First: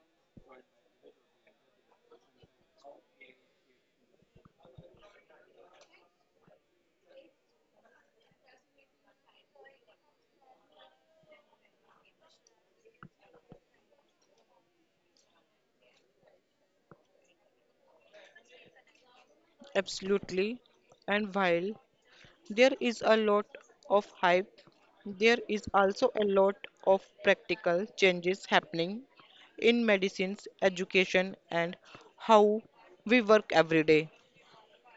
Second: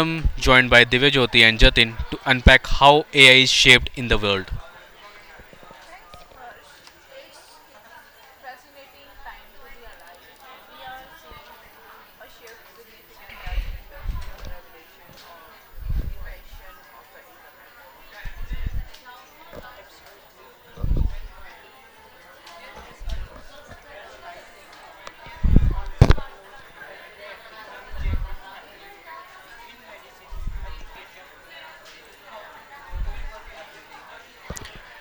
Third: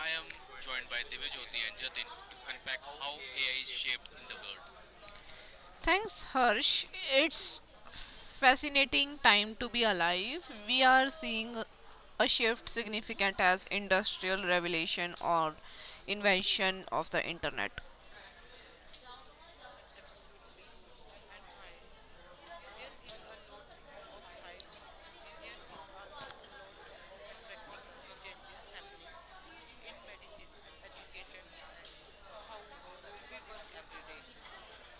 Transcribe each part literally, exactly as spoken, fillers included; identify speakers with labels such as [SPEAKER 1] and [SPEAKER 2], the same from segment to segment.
[SPEAKER 1] am joined by Divya Jyoti and Jatin to unpack how A I is shaped in the world.
[SPEAKER 2] Thanks, Harsh. It's fascinating time to be alive. We are seeing a shift significant as industrial revelation or invention of the internet.
[SPEAKER 3] Absolutely. And while there is a lot of hype, there is also a lot of practical changes happening in medicines, education, and how we work every day.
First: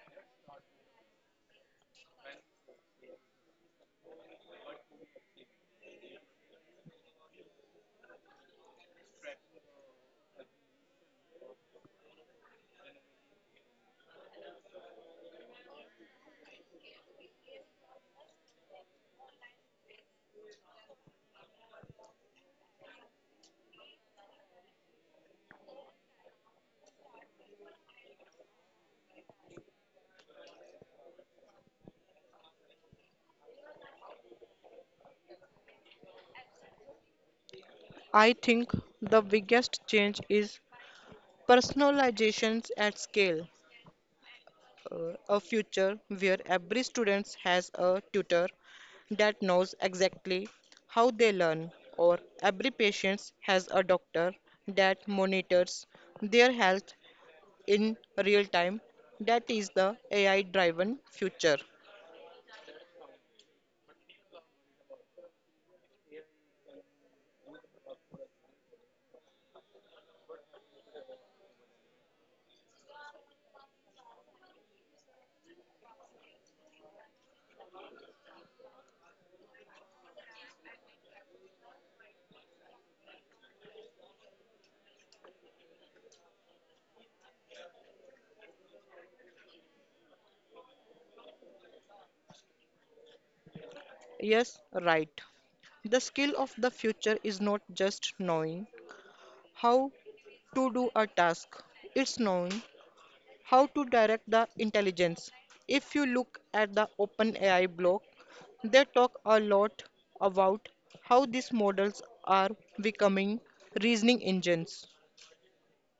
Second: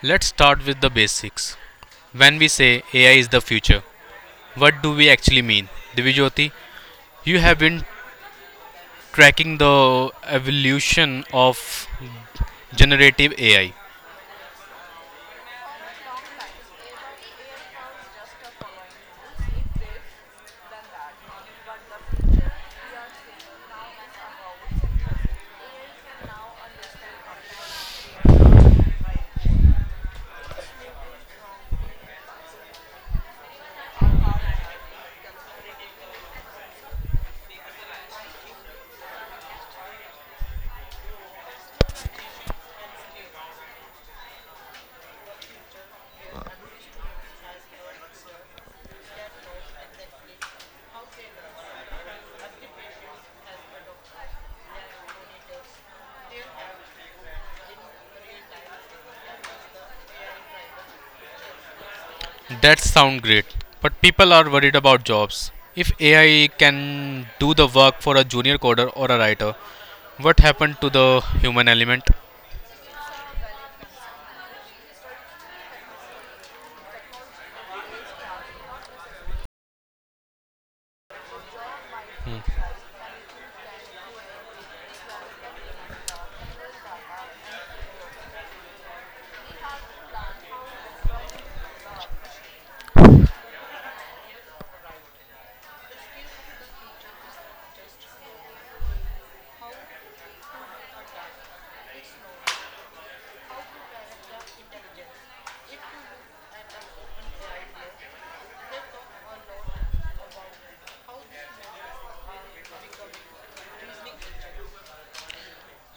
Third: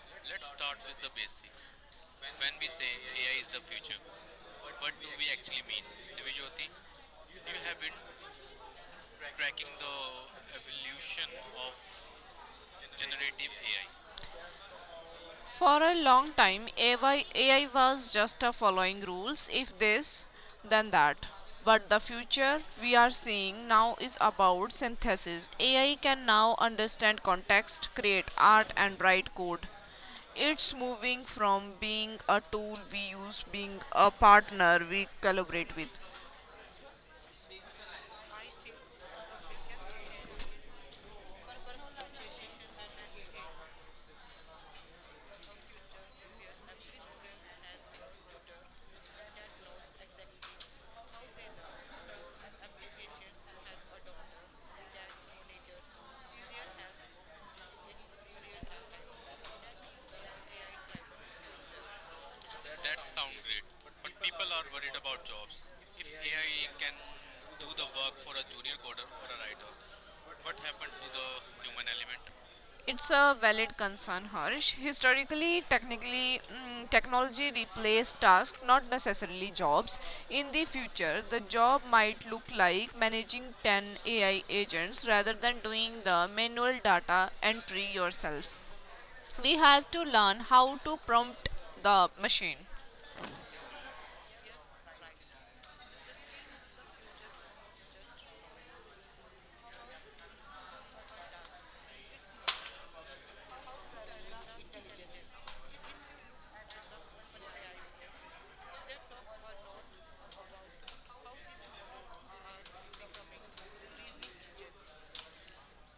[SPEAKER 1] Let's start with the basics. When we say A I is the future, what do we actually mean? Divya Jyoti, you have been tracking the evolution of generative A I.
[SPEAKER 2] For a long time, A I, was just a following rules, if this, then that. But the future we are seeing now is about synthesis. A I can now understand context, create art, and write code. It's moving from being a tool we use, being a partner we collaborate with.
[SPEAKER 3] I think the biggest change is personalizations at scale. Uh, a future where every student has a tutor that knows exactly how they learn, or every patient has a doctor that monitors their health in real time. That is the A I driven future.
[SPEAKER 1] That sounds great, but people are worried about jobs. If A I can do the work for a junior coder or a writer, what happened to the human element?
[SPEAKER 2] It's a valid concern, Harsh. Historically, technically, mm, technology replaced tasks, not necessarily jobs. In the future, the job might look like managing ten A I agents rather than doing the manual data entry yourself. We have to learn how to prompt the machine.
[SPEAKER 3] Yes, right. The skill of the future is not just knowing how to do a task, it's knowing how to direct the intelligence. If you look at the OpenAI blog, they talk a lot about how these models are becoming reasoning engines.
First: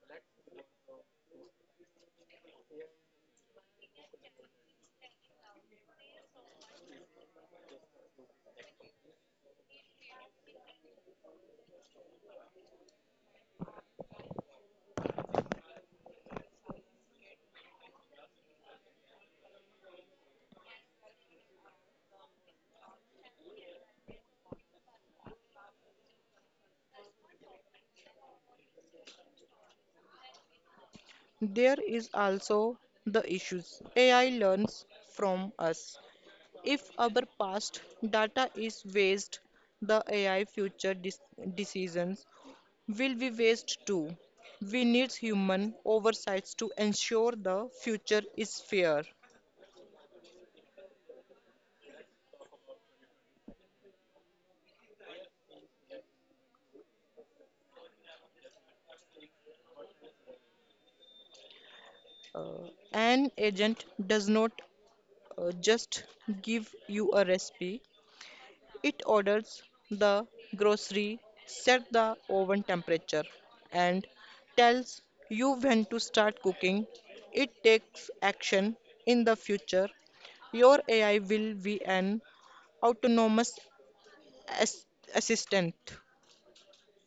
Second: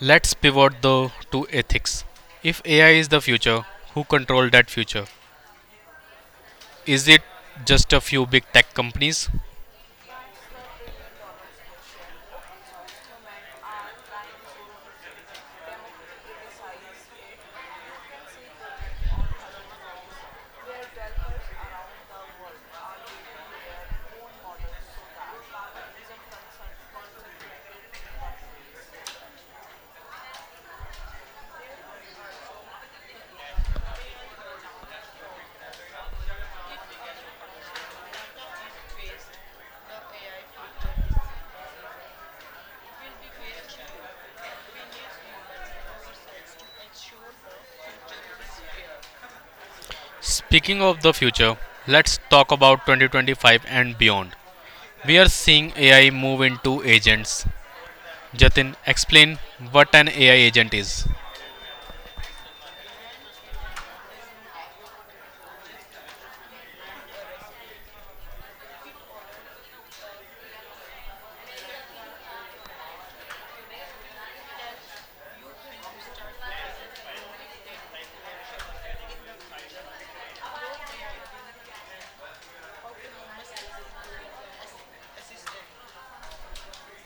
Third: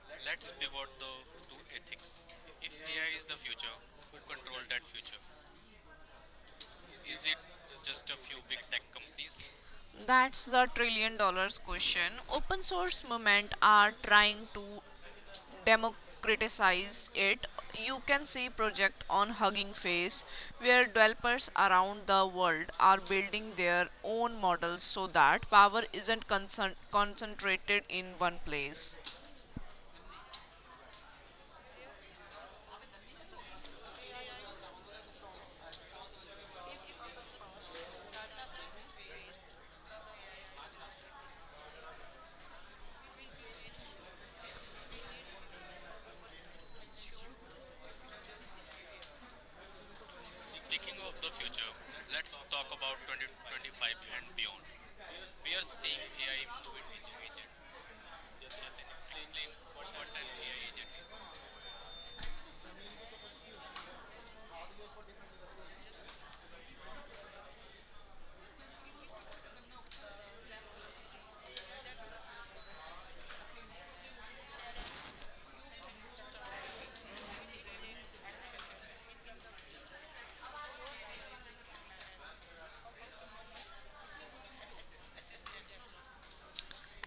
[SPEAKER 1] Let's pivot though to ethics. If A I is the future, who control that future? Is it just a few big tech companies?
[SPEAKER 2] That's the trillion dollars question open source movement are trying to democratize it. You can see project on Hugging Face where developers around the world are building their own models so that power isn't concern- concentrated in one place.
[SPEAKER 3] There is also the issues. A I learns from us. If our past data is waste, the A I future dis- decisions will be waste too. We need human oversights to ensure the future is fair.
[SPEAKER 1] Speaking of the future, let's talk about twenty twenty-five and beyond. We are seeing A I move into agents. Jatin, explain what an A I agent is.
[SPEAKER 3] Uh, an agent does not uh, just give you a recipe, it orders the grocery, set the oven temperature, and tells you when to start cooking. It takes action in the future. Your A I will be an autonomous as- assistant,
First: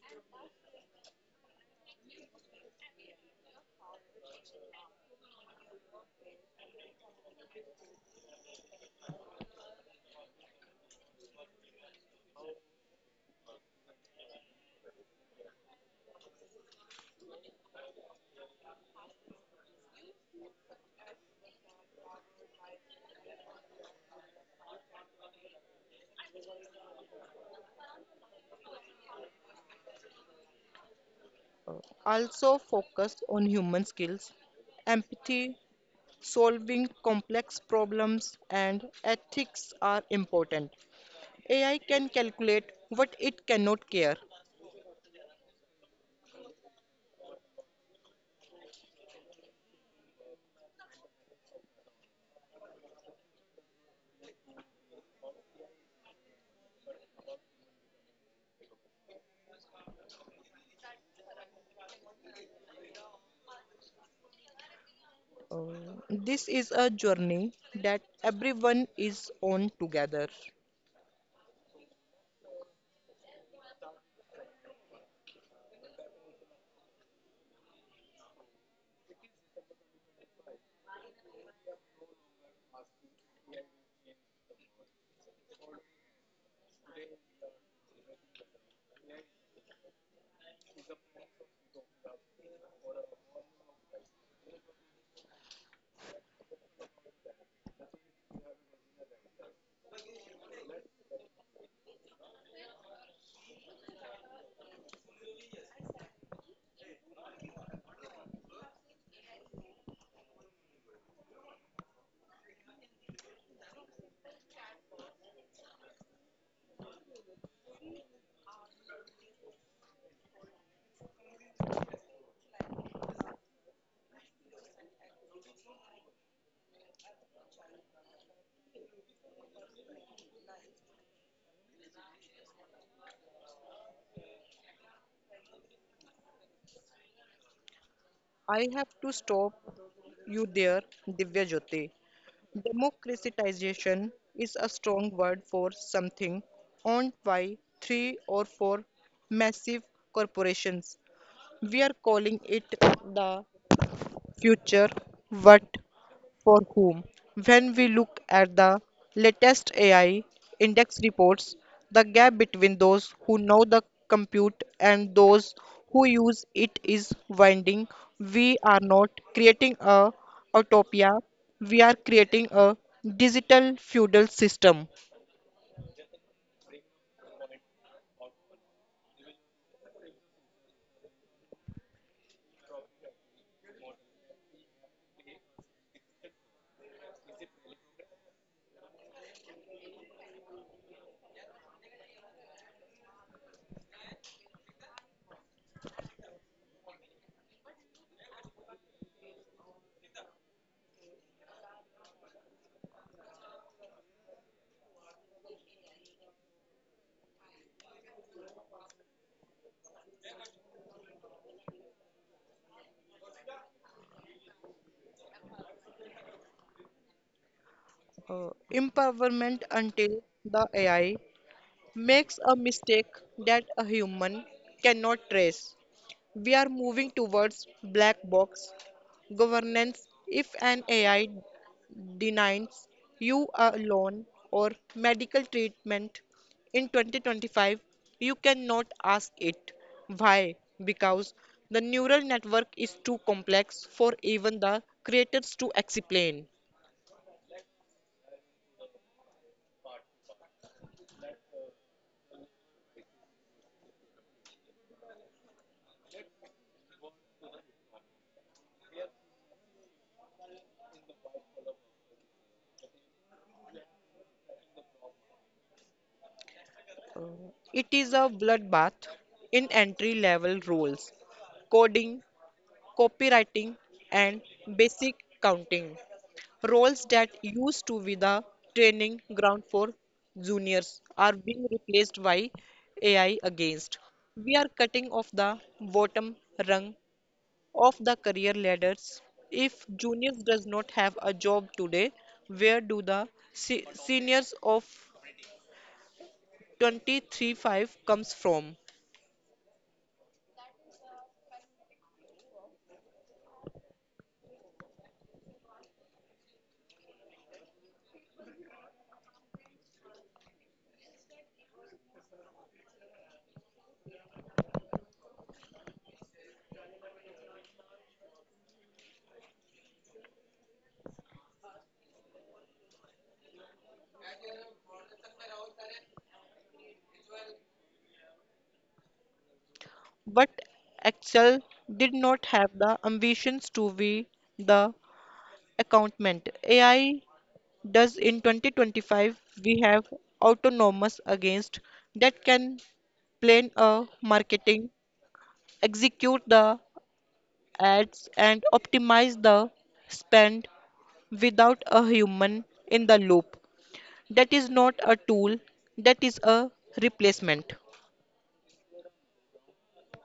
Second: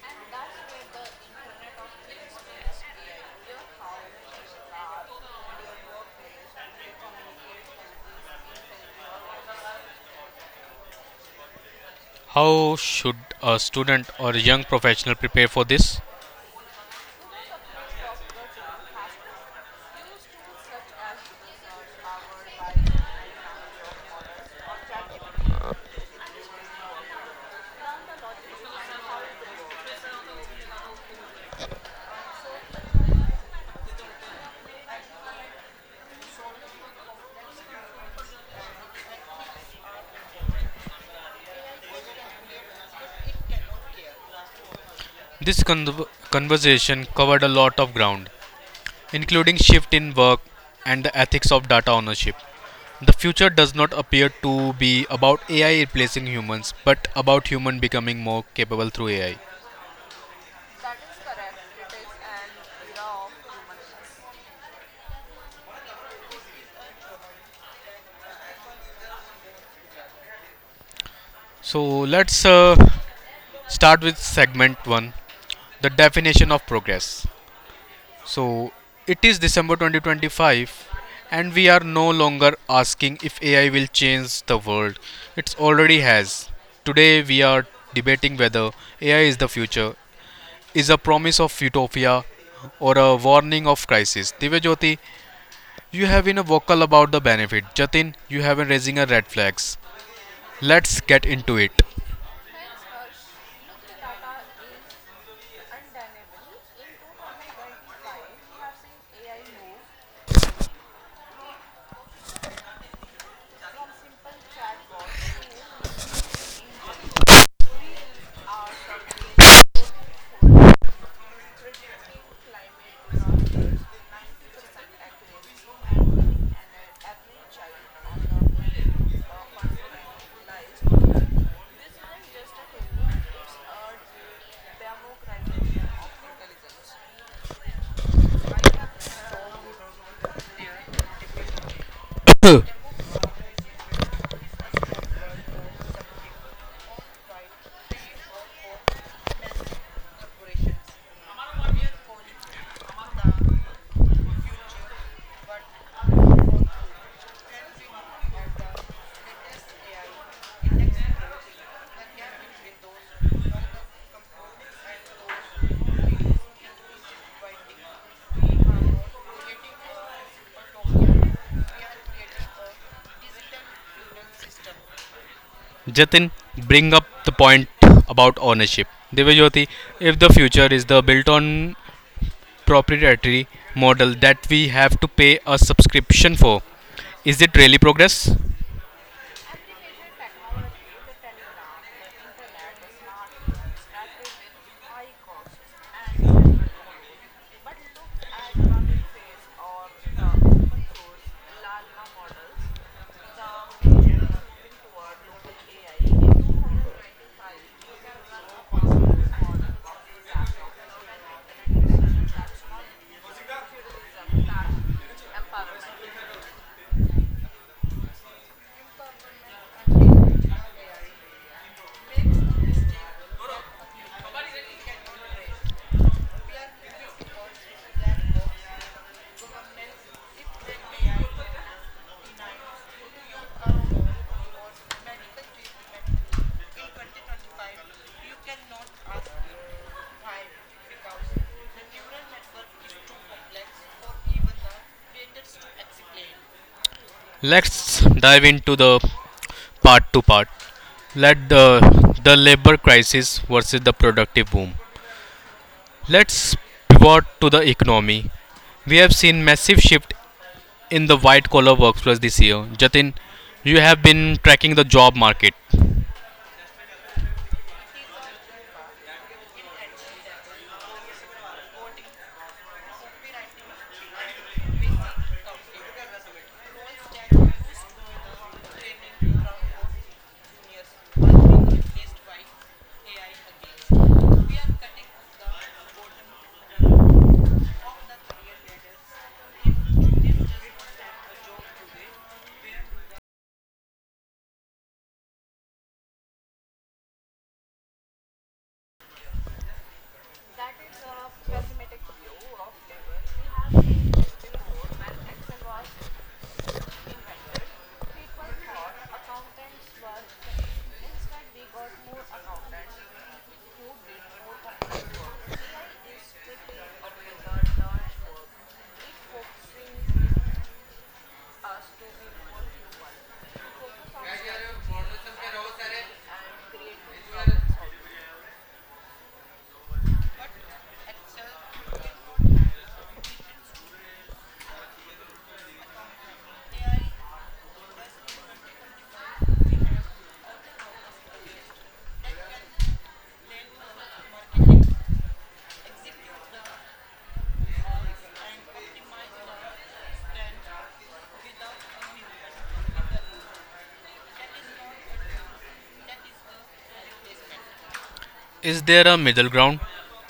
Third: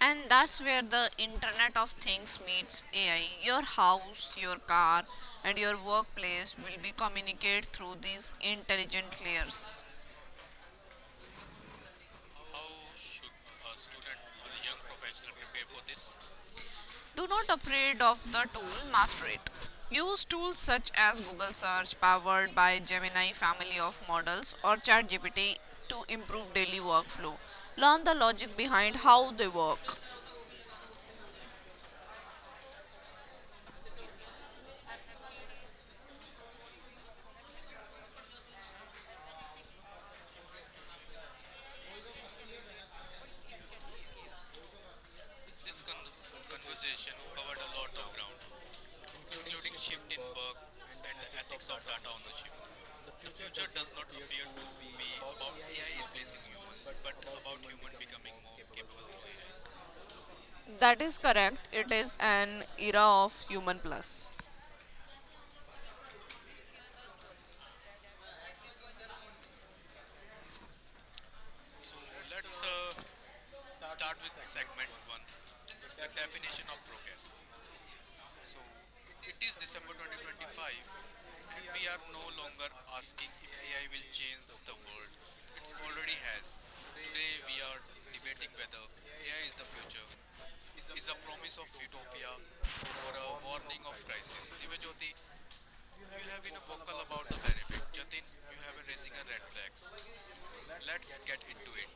[SPEAKER 2] And that's where the Internet of Things meets A I. Your house, your car, and your workplace will be communicate through these intelligent layers.
[SPEAKER 1] How should a student or a young professional prepare for this?
[SPEAKER 2] Do not afraid of the tool, master it. Use tools such as Google search powered by Gemini family of models or ChatGPT to improve daily workflow. Learn the logic behind how they work.
[SPEAKER 3] also focused on human skills, empathy, solving complex problems, and ethics are important. A I can calculate what it cannot care.
[SPEAKER 1] This con- conversation covered a lot of ground, including shift in work and the ethics of data ownership. The future does not appear to be about A I replacing humans, but about human becoming more capable through A I.
[SPEAKER 2] That is correct. It is an era of human plus.
[SPEAKER 3] Uh, this is a journey that everyone is on together.
[SPEAKER 1] So let's uh, start with segment one, the definition of progress. So it is December twenty twenty-five, and we are no longer asking if A I will change the world. It already has. Today we are debating whether A I is the future, is a promise of utopia, or a warning of crisis. Divyajyoti, you have been vocal about the benefit. Jatin, you have been raising a red flags. Let's get into it.
[SPEAKER 3] I have to stop you there, Divya Jyoti. Democratization is a strong word for something owned by three or four massive corporations. We are calling it the future. What for whom. When we look at the latest A I index reports, the gap between those who know the compute and those who use it is winding. We are not creating a utopia, we are creating a digital feudal system.
[SPEAKER 1] Jatin, bring up the point about ownership. Divyajyoti, if the future is the built on proprietary model that we have to pay a subscription for. Is it really progress?
[SPEAKER 3] Uh, empowerment until the A I makes a mistake that a human cannot trace. We are moving towards black box governance. If an A I denies you a loan or medical treatment in twenty twenty-five, you cannot ask it. Why? Because the neural network is too complex for even the creators to explain.
[SPEAKER 1] Let's dive into the part to part. Let the the labor crisis versus the productive boom. Let's pivot to the economy. We have seen massive shift in the white collar workforce this year. Jatin, you have been tracking the job market.
[SPEAKER 3] It is a bloodbath in entry level roles coding, copywriting, and basic counting. Roles that used to be the training ground for juniors are being replaced by A I against. We are cutting off the bottom rung of the career ladders. If juniors does not have a job today, where do the se- seniors of twenty-three five comes from? But Excel did not have the ambitions to be the accountant. A I thus, in twenty twenty-five, we have autonomous against that can plan a marketing, execute the ads, and optimize the spend without a human in the loop. That is not a tool, that is a replacement.
[SPEAKER 1] Is there a middle ground?